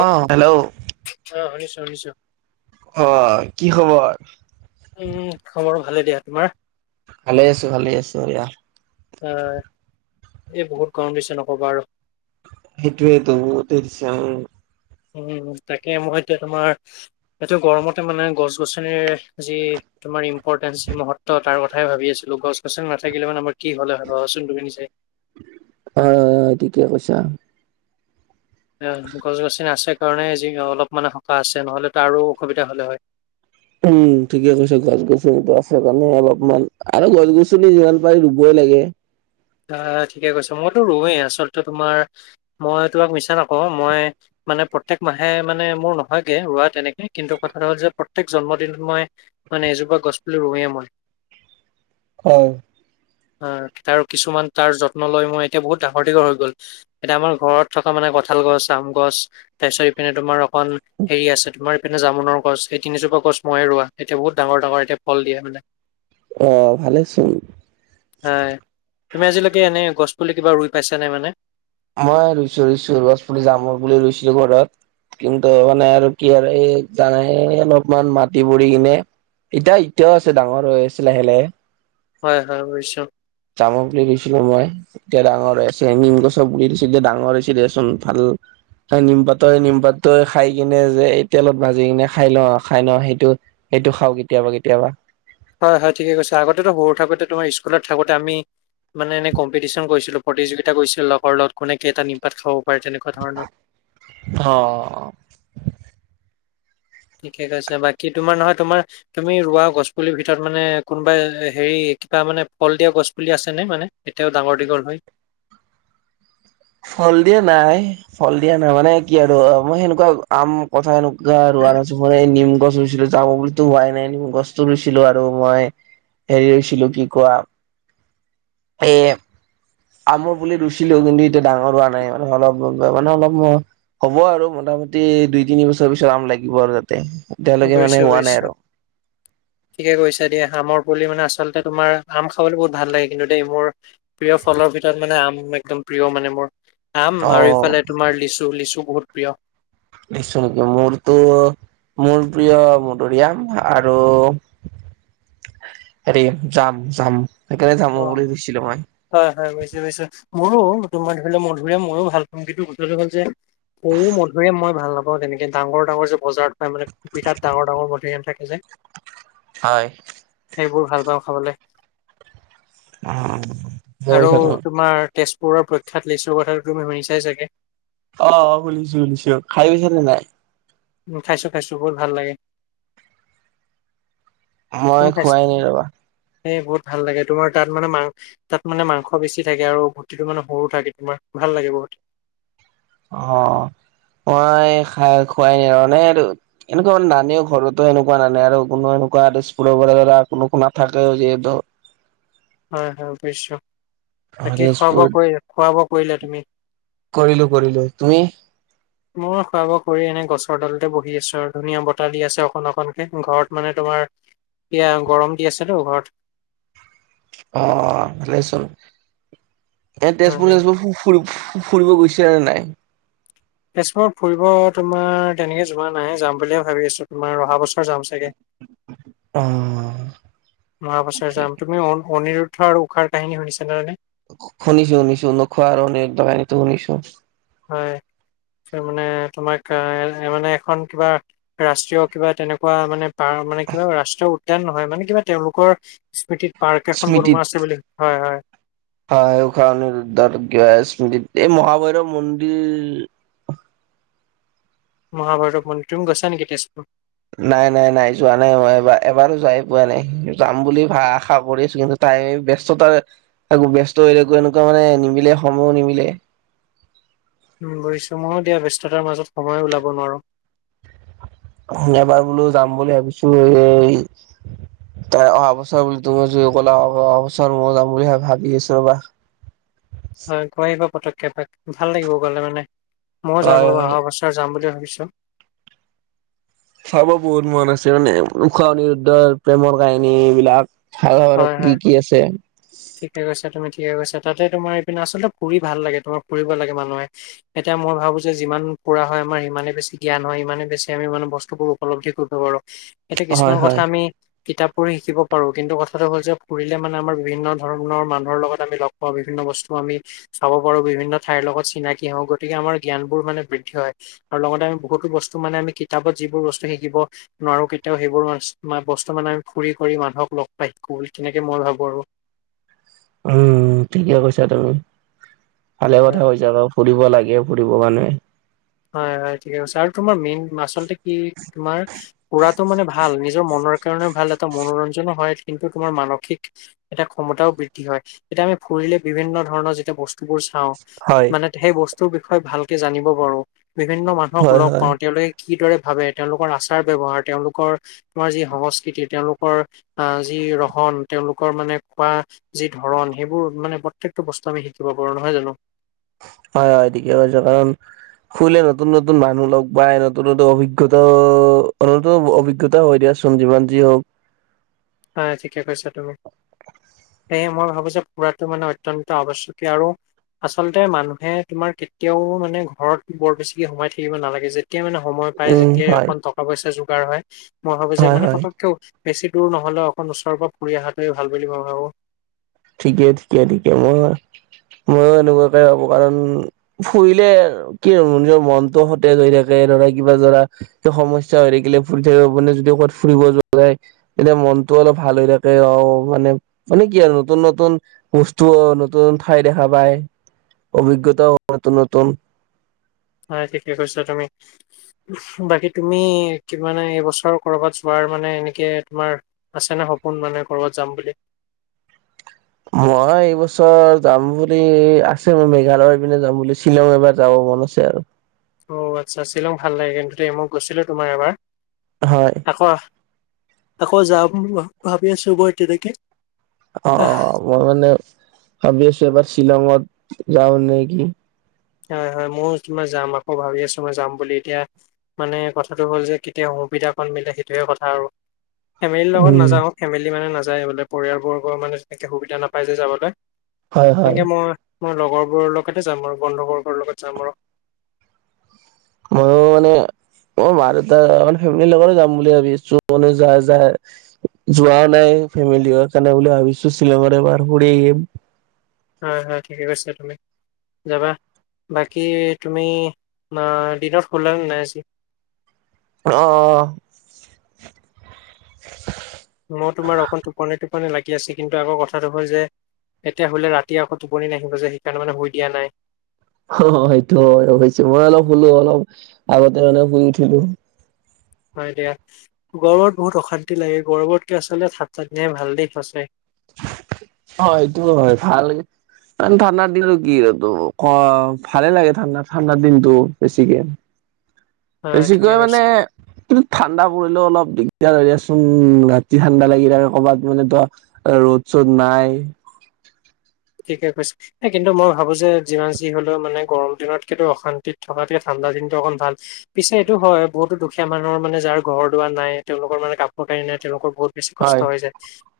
অ hello অ শুনিছোঁ শুনিছোঁ। অ কি খবৰ? উম খৰ ভালে দিয়া তোমাৰ? ভালে আছোঁ ভালে আছোঁ এয়া। অ এই বহুত গৰম দিছে নক'বা আৰু। সেইটয়েইেতো বহুত দিছে আৰু। উম তাকে মই এতিয়া তোমাৰ এইটো গৰমতে মানে গছ গছনিৰ যি। তোমাৰ ইম্পৰ্টেন্ঞ্চ সি মহত্ব তাৰ কথাই ভাবি আছিলোঁ গছ গছনি নাথাকিলে মানে আমাৰ কি হ'লে ভাবা চোন তুমি নিজে। হয় ঠিকে কৈছা। গছ গছনি আছে কাৰণে যি অলপ মানে সকাহ আছে নহ'লে তো আৰু অসুবিধা হ'লে হয়। উম ঠিকে কৈছা গছ গছনিতো আছে কাৰণে অলপমান আৰু গছ গছনি যিমান পাৰি ৰুবই লাগে। আহ ঠিকে কৈছ মইতো ৰৱেই আচলতে তোমাৰ মই তোমাক মিছা নকওঁ মই। মানে প্ৰত্যেক মাহে মানে মোৰ নহয়গে ৰোৱা তেনেকে কিন্তু কথাটো হ'ল যে প্ৰত্যয়েক জন্মদিনত মই। মানে এজোপা গছপুলি ৰুওয়েই মই। হয় আহ তাৰ কিছুমান তাৰ যত্ন লৈ মই এতিয়া বহুত ডাঙৰ দীঘল হৈ গ'ল। এতিয়া আমাৰ ঘৰত থকা মানে কঁঠাল গছ আম গছ তাৰ পিছত ইপিনে তোমাৰ। অকল হেৰি আছে তোমাৰ। এনে জামুনৰ গছ এই তিনিজোপা গছ মই ৰোৱা এয়া বহুত ডাঙৰ ডাঙৰ এয়াল দিয়ে মানে। অ ভালে চোন। হয়। তুমি আজিলৈকে এনে গছ পুলি কিবা ৰুই পাইছ নে মানে। মই ৰুইছো ইছ গছপুলি জামৰ বুলি ৰুইছিলো ঘৰত। কিন্তু মানে আৰু কি আৰু এই জানে অলপমান মাটি বোৰি কিনে এতিয়া এতিয়াও আছে ডাঙৰ হৈ আছে লাহে লাহে। হয় হয় বুজিছোঁ। জামুৰ পোলি ৰুই চিলো মই। এতিয়া ডাঙৰ হৈ আছে নিম গছৰ পুলি দিছিল যে এতিয়া ডাঙৰ হৈছিল দেচোন ভাল। নিমপাতৰ নিমপাত খাই কিনে যে এই তেলত ভাজি কিনে খাই লওঁ খাই ল সেইটো। সেইটো খাওঁ কেতিয়াবা কেতিয়াবা। হয় হয় ঠিকে কৈছে আগতেতো সৰু থাকোতে তোমাৰ স্কুলত থাকোতে আমি মানে এনে কম্পিটিচন কৰিছিলো প্ৰতিযোগিতা কৰিছিলো লগৰ লগত কোনে কেইটা নিমপাত খাব পাৰে তেনেকুৱা ধৰণৰ। অহ। ঠিকে কৈছে বাকী তোমাৰ নহয় তোমাৰ তুমি ৰোৱা গছ পুলিৰ ভিতৰত মানে কোনোবাই হেৰি কিবা মানে ফল দিয়া গছ পুলি আছে নে মানে। এতিয়াও ডাঙৰ দীঘল হয়। ফল দিয়া নাই ফল দিয়া নাই মানে কি আৰু মই সেনেকুৱা আম, কঁঠাল, এনকা আৰু মানে নিম গছ ৰুইছিলো যাব বুলিতো হোৱাই নাই নিম গছতো ৰুইছিলো আৰু মই। হেৰি ৰুইছিলোঁ কি কোৱা এ আমৰ পুলি ৰুইছিলো কিন্তু এতিয়া ডাঙৰ হোৱা নাই মানে অলপ মানে অলপ হ'ব আৰু মোটামুটি দুই তিনি বছৰ পিছত আম লাগিব আৰু যাতে এতিয়ালৈকে বুজিছোঁ, মানে হোৱা নাই আৰু। [unintelligible] ঠিকে কৈছে দেই আমৰ পুলি মানে আচলতে তোমাৰ আম খাবলৈ বহুত ভাল লাগে কিন্তু দেই মোৰ প্ৰিয় ফলৰ ভিতৰত মানে আম একদম প্ৰিয় মানে মোৰ। আম আৰু অ এইফালে তোমাৰ লিচু লিচু বহুত প্ৰিয়। নিশ্চয় মোৰতো মোৰ প্ৰিয় মধুৰিআম আৰু হেৰি যাম যাম সেইকাৰণে যামৰ অ'। পোলি ৰুইছিলো মই। হয় হয় বুজি পাইছোঁ মোৰো তোমাৰ ধৰি লও মধুৰি আম মোৰো ভাল পাও কিন্তু কথাটো হ'ল যে সৰু মধুৰি আম মই ভাল নাপাওঁ তেনেকে ডাঙৰ ডাঙৰ যে বজাৰত পাই মানে পিঠাত ডাঙৰ ডাঙৰ মধুৰিআম থাকে যে, হয়। সেইবোৰ ভাল পাওঁ খাবলে। উম। আৰু তোমাৰ তেজপুৰৰ প্ৰখ্যাত লিছু কথাটো তুমি শুনিছাই চাগে। অ অ শুলিছো শুনিছোঁ খাই পাইছা নে নাই? উ খাইছো খাইছো বহুত ভাল লাগে। মই খোৱাই নাই ৰবা। সেই বহুত ভাল লাগে তোমাৰ তাত মানে মাং তাত মানে মাংস বেছি থাকে আৰু গুটিটো মানে সৰু থাকে তোমাৰ ভাল লাগে বহুত। অ মই খাই খোৱাই নাই আৰু মানে এইটো এনেকুৱা মানে নানেও ঘৰতো এনেকুৱা নানে আৰু কোনো এনেকুৱা স্কুলৰ পৰা ধৰা কোনো নাথাকেও যিহেতু হয় হয় বুইছো বাকী খোৱা তেজপুৰত বোৱা, খোৱা বোৱা কৰিলে তুমি? কৰিলো কৰিলো। তুমি? [unintelligible] মই খোৱা বোৱা কৰি এনে গছৰ তলতে বহি আছো আৰু ধুনীয়া বতাহ দি আছে অকণ অকনকে ঘৰত মানে তোমাৰ এতিয়া গৰম দি আছে টো ঘৰত। অ', ভালেই চোন, এনে তেজপুৰ হয়, চেজপুৰ ফুৰি ফুৰিব গৈছা নে নাই? তেজপুৰ ফুৰিব তোমাৰ তেনেকে যোৱা নাই যাম বুলিয়ে ভাবি আছো তোমাৰ অহা বছ বছৰ যাম চাগে, অ অহা বছৰ যাম তুমি অন অনিৰু দ্ধ আৰু ঊষাৰ কাহিনী শুনিছা নে মানে। শুনিছো- শুনিছো ঊখা আৰু অনিৰুদ্ধ কাহিনীটো শুনিছো। হয়। মানে তোমাক এনে মানে এখন কিবা ৰাষ্ট্ৰীয় কিবা তেনেকুৱা মানে পাৰ মানে কিবা ৰাষ্ট্ৰীয় উদ্যান নহয় মানে কিবা তেওঁলোকৰ স্মৃতিত পাৰ্ক এখন স্মৃতিত বনোৱা আছে বুলি। হয়-হয়। হয়, ঊষা, অনিৰুদ্ধত স্মৃতি এই মহাভৈৰৱ মন্দিৰ মহাভৈৰৱ মন্দিৰ, তুমি গৈছা নেকি তেজপুৰ। নাই নাই- নাই যোৱা নাই মই এইবাৰ এবাৰো যাই পোৱা নাই, যাম বুলি ভা আশা কৰিছো কিন্তু তাইমে ব্যস্ততাৰ আকৌ ব্যস্ত হৈ থাকো, এনেকুৱা মানে নিমিলে সময়ো নিমিলে। উম, বুজিছো মইও দিয়া ব্যস্ততাৰ মাজত সময়ে ওলাব নোৱাৰো। এবাৰ বোলো যাম বুলি ভাবিছো এই তাৰপা অহা বছৰ [unintelligible] অহা বছৰ মই যাম বুলি ভাবি আছো ৰ'বা। হয়, গৈ আহিবা পতককে এপাক ভাল লাগিব গ'লে মানে, মইও যাম হয় ৰ'বা হয় অহা বছ ছৰ যাম বুলি ভাবিছোঁ। চাব বহুত মন আছে মানে ঊষা, অনিৰুদ্ধৰ প্ৰেমৰ কাহিনী বিলাক। চাওঁ আৰু হয় হয় কি- কি আছে। ঠিকে কৈছা তুমি ঠিকে কৈছা, তাতে তোমাৰ এইপিনে আচলতে ফুৰি ভাল লাগে তোমাৰ ফুৰিব লাগে মানুহে। এতিয়া মই ভাবো যে, যিমান ফুৰা হয় আমাৰ সিমানে বেছি জ্ঞান হয়, সিমানেই বেছি আমি মানে বস্তুবোৰ উপলব্ধি কৰিব পাৰো, এতিয়া কিছুমান হয় কথা হয় আমি কিতাপ পঢ়ি শিকিব পাৰো, কিন্তু কথা কথাটো হ'ল যে, ফুৰিলে মানে আমাৰ বিভিন্ন ধৰণৰ মানুহৰ লগত আমি লগ পাওঁ বিভিন্ন বস্তু আমি চাব পাৰো বিভিন্ন ঠাইৰ লগত চিনাকি হওঁ, গতিকে আমাৰ জ্ঞানবোৰ মানে বৃদ্ধি হয়। আৰু লগতে আমি বহুতো বস্তু মানে আমি কিতাপত যিবোৰ বস্তু শিকিব নোৱাৰো কেতিয়াও সেইবোৰ বস্তু মানে আমি ফুৰি কৰি মানুহক লগ পাই থাকো বুলি তেনেকে মই ভাবো আৰু। উম, ঠিকে কৈছা তুমি, ভালে আৰু কথা কৈছা বাও। ফুৰিব লাগে ফুৰিব মানে। হয়-হয় ঠিকে কৈছা আৰু তোমাৰ মেইন আচলতে কি তোমাৰ ফুৰাটো মানে ভাল নিজৰ মনৰ কাৰণে ভাল, এটা মনোৰঞ্জনো হয় কিন্তু তোমাৰ মানসিক এটা ক্ষমতাও বৃদ্ধি হয়, এতিয়া আমি ফুৰিলে বিভিন্ন ধৰণৰ যেতিয়া বস্তুবোৰ চাওঁ, হয় মানে সেই বস্তুৰ বিষয়ে ভালকে জানিব পাৰো, বিভিন্ন মানুহক হয় লগ হয় পাওঁ তেওঁলোকে কিদৰে ভাবে, তেওঁলোকৰ আচাৰ ব্যৱহাৰ, তেওঁলোকৰ তোমাৰ যি সংস্কৃতি, তেওঁলোকৰ আ যি ৰহন, তেওঁলোকৰ মানে খোৱা যি ধৰণ, সেইবোৰ মানে প্ৰত্যেকটো বস্তুৱে আমি শিকিব পাৰো, নহয় জানো? হয়- হয়, ঠিকেই কৈছা কাৰণ ফুৰিলে নতুন- নতুন মানুহ লগ পায়, নতুন- নতুন অভিজ্ঞতা অ অলপটো অভিজ্ঞতা হৈ দিয়াচো চোন যিমান যি হওঁক। হয়, ঠিকে কৈছা তুমি। সেয়ে মই ভাবো যে, ফুৰাটো মানে অত্যন্ত আৱশ্যকীয় আৰু আচলতে মানুহে তোমাৰ কেতিয়াও মানে ঘৰত বৰ বেছিকে সোমাই থাকিব নালাগে যে যেতিয়া মানে সময় পায়, উম যেতিয়াই হয় অকন টকা পইচা যোগাৰ হয়, মই ভাবো যে হয় মানে হয় পতককে বেছি দূৰ ন নহ'লেও অকন ওচৰ পৰা ফুৰি অহাটোৱে ভাল বুলি মই ভাবো। ঠিকে ঠিকে-ঠিকে, মই মইয়ো এনেকুৱাকে ভাবো কাৰণ ফুৰিলে কি আৰু নিজৰ মনটো সতেজ হৈ থাকে ধৰা কিবা ধৰা সমস্যা হৈ থাকিলে ফুৰি থাকিব মানে যদি ক'ৰবাত ফুৰিব যোৱা যায় তেতিয়া মনটো অলপ ভাল হৈ থাকে, অ', মানে- মানে কি আৰু নতুন-নতুন বস্তুও নতুন ঠাই দেখা পায়, অভিজ্ঞতাও নতুন- নতুন। হয় ঠিকে কৈছা তুমি। বাকি তুমি কি মানে এইবছৰ কৰবাত যোৱাৰ মানে এনেকে তোমাৰ আছে নে সপোন মানে কৰ'ৰবাত যাম বুলি? মই এইবছৰ যাম বুলি আছে মই মেঘালয় পিনে যাম বুলি শ্বিলং এবাৰ যাব মন আছে আৰু। অ আচ্ছা, শ্বিলং ভাল লাগে কিন্তু দেই মই গৈছিলো তোমাৰ এবাৰ। হয়। আকৌ আকৌ যাম ভাবি আছো মই তেনেকে। অঁ মই মানে ভাবি আছো এবাৰ শ্বিলঙত যাওঁ নেকি। হয় হয় মইয়ো তোমাৰ যাম আকৌ ভাবি আছো মই যাম বুলি এতিয়া মানে কথাটো হ'ল যে কেতিয়া সুবিধাকণ মিলে সেইটোয়ে কথা আৰু। ফেমিলিৰ লগত উম নাযাওঁ ফেমিলি মানে নাযায় বোলে পৰিয়ালবৰ্গৰ মানে তেনেকে সুবিধা নাপাই যে যাবলৈ। হয় হয় তেনেকে মই মই লগৰবোৰৰ লগতে যাম আৰু বন্ধু বৰ্গৰ লগত যাম আৰু। মইয়ো মানে মই মাঁ দেউতাৰ ফেমিলিৰ লগত যাম বুলি ভাবিছো যাই যাই যোৱাও নাই ফেমিলি কাৰণে বুলি ভাবিছো শ্বিলঙত এইবাৰ ফুৰি আহিম। হয় হয় ঠিকেই কৈছা তুমি। যাবা, বাকি তুমি দিনত শুলা নে নাই আজি? অ। মই তোমাৰ অকণ টোপনি টোপনি লাগি আছে কিন্তু আকৌ কথাটো হ'ল যে এতিয়া শুলে ৰাতি আকৌ টোপনি নাহিব যে সেইকাৰণে মানে শুই দিয়া নাই। অ সেইটো হয় অৱশ্যে মই অলপ শুলো অলপ আগতে মানে শুই উঠিলো। হয় দিয়া গৰমত বহুত অশান্তি লাগে গৰমতকে আচলতে ঠাণ্ডা দিনহে ভাল দেই সচাই। অ এইটো হয় ভাল ঠাণ্ডাৰ দিন আৰু কি ভালে লাগে ঠাণ্ডা ঠাণ্ডাৰ দিনটো বেছিকে। [inaudible] ঠিকে বেছিকৈ কৈছে মানে কিন্তু ঠাণ্ডা পৰিলেও অলপ দিগদাৰ হৈ যায় চোন ৰাতি ঠাণ্ডা লাগিলে কৰ'ৰবাত মানে ত' ৰ'দ চ'দ নাই, ঠিকেই কৈছা। এ কিন্তু মই ভাবো যে যিমান যি হলেও মানে গৰম দিনত কিন্তু অশান্তিত থকাতকে ঠাণ্ডা দিনটো অকণ ভাল। পিছে এইটো হয় বহুতো দুখীয়া মানুহৰ মানে যাৰ ঘৰ দুৱাৰ নাই তেওঁলোকৰ মানে কাপোৰ কানি নাই তেওঁলোকৰ বহুত বেছি কষ্ট হয় হৈ যায়।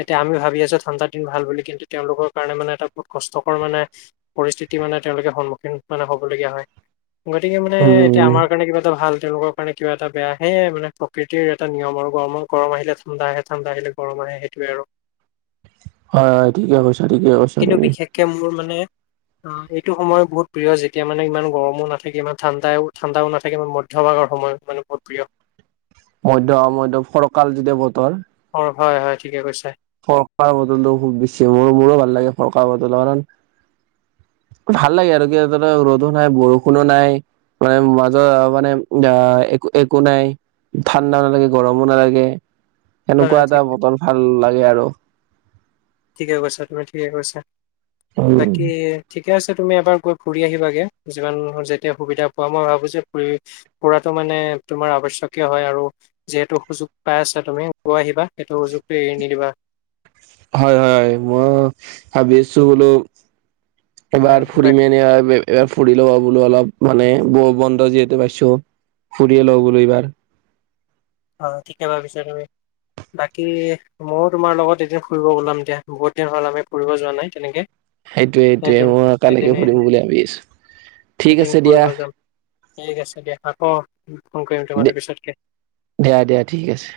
এতিয়া আমি ভাবি আছো ঠাণ্ডা দিন ভাল বুলি কিন্তু তেওঁলোকৰ কাৰণে মানে এটা বহুত কষ্টকৰ মানে পৰিস্থিতি মানে তেওঁলোকে সন্মুখীন মানে হবলগীয়া হয়। গতিকে মানে এতিয়া উম আমাৰ কাৰণে কিবা এটা ভাল তেওঁলোক কাৰণে কিবা এটাহে বেয়াহে মানে প্ৰকৃতিৰ এটা নিয়ম আৰু গৰমৰ গৰম আহিলে ঠাণ্ডা আহে ঠাণ্ডা আহিলে গৰম আহে সোইটোৱে আৰু। হয় হয় ঠিকে কৈছ। কিন্তু বিশেষকে মোৰ মানে অ এইটো সময় বহুত প্ৰিয় যেতিয়া মানে ইমান গৰমো নাথাকে ইমান ঠাণ্ডাও ঠাণ্ডাও নাথাকে ইমান মধ্যভাগৰ সময়। মানে বহুত প্ৰিয়। মধ্য মধ্যয় ফৰকাল যেতিয়া বতৰ অ হয় হয় ঠিকে কৈছে। ফৰকাৰ বতৰটো খুব বেছি মোৰ মোৰো ভাল লাগে ফৰকাৰ বতৰটো কাৰণ ভাল লাগে আৰু কি ত ৰ'দো নাই বৰষুণো নাই মানে মাজৰ মানে অ এক একো নাই। ঠাণ্ডাও নালাগে গৰমো নালাগে হয় সেনেকুৱা এটা ঠিক বতৰ ভাল লাগে আৰু। ঠিকে কৈছা তুমি ঠিকে কৈছা উম বাকী ঠিকে আছে তুমি এবাৰ গৈ ফুৰি আহিবাগে যিমান যেতিয়া সুবিধা পোৱা মই ভাবো যে ফুৰি ফুৰাটো মানে তোমাৰ আৱশ্যকীয় হয় আৰু যিহেতু সুযোগ পাই আছা তুমি গৈ আহিবা। এইটো সুযোগটো এৰি নিদিবা। হয় হয় হয় মই ভাবি আছো বোলো আহ, এবাৰ ফুৰিম বাক- এনে এইবাৰ ফুৰি লবা বোলো অলপ মানে ব- বন্ধ যিহেতু পাইছোঁ ফুৰিয়ে লওঁ বোলো এইবাৰ। অ, ঠিকে ভাবিছ তুমি বাকী ময়ো তোমাৰ লগত এদিন ফুৰিব ওলাম দিয়া বহুত দিন হ'ল আমি ফুৰিব যোৱা নাই তেনেকে। সেইটোৱে- সেইটোৱে এদিন মইও এদিন একালিকে ফুৰিম বুলি ভাবি আছোঁ ঠিক এদিন আছে দিয়া ফুৰিব যাম ঠিক আছে দিয়া আকৌ ফোন কৰিম তোমালে পিছতকে। দিয়া-দিয়া ঠিক আছে।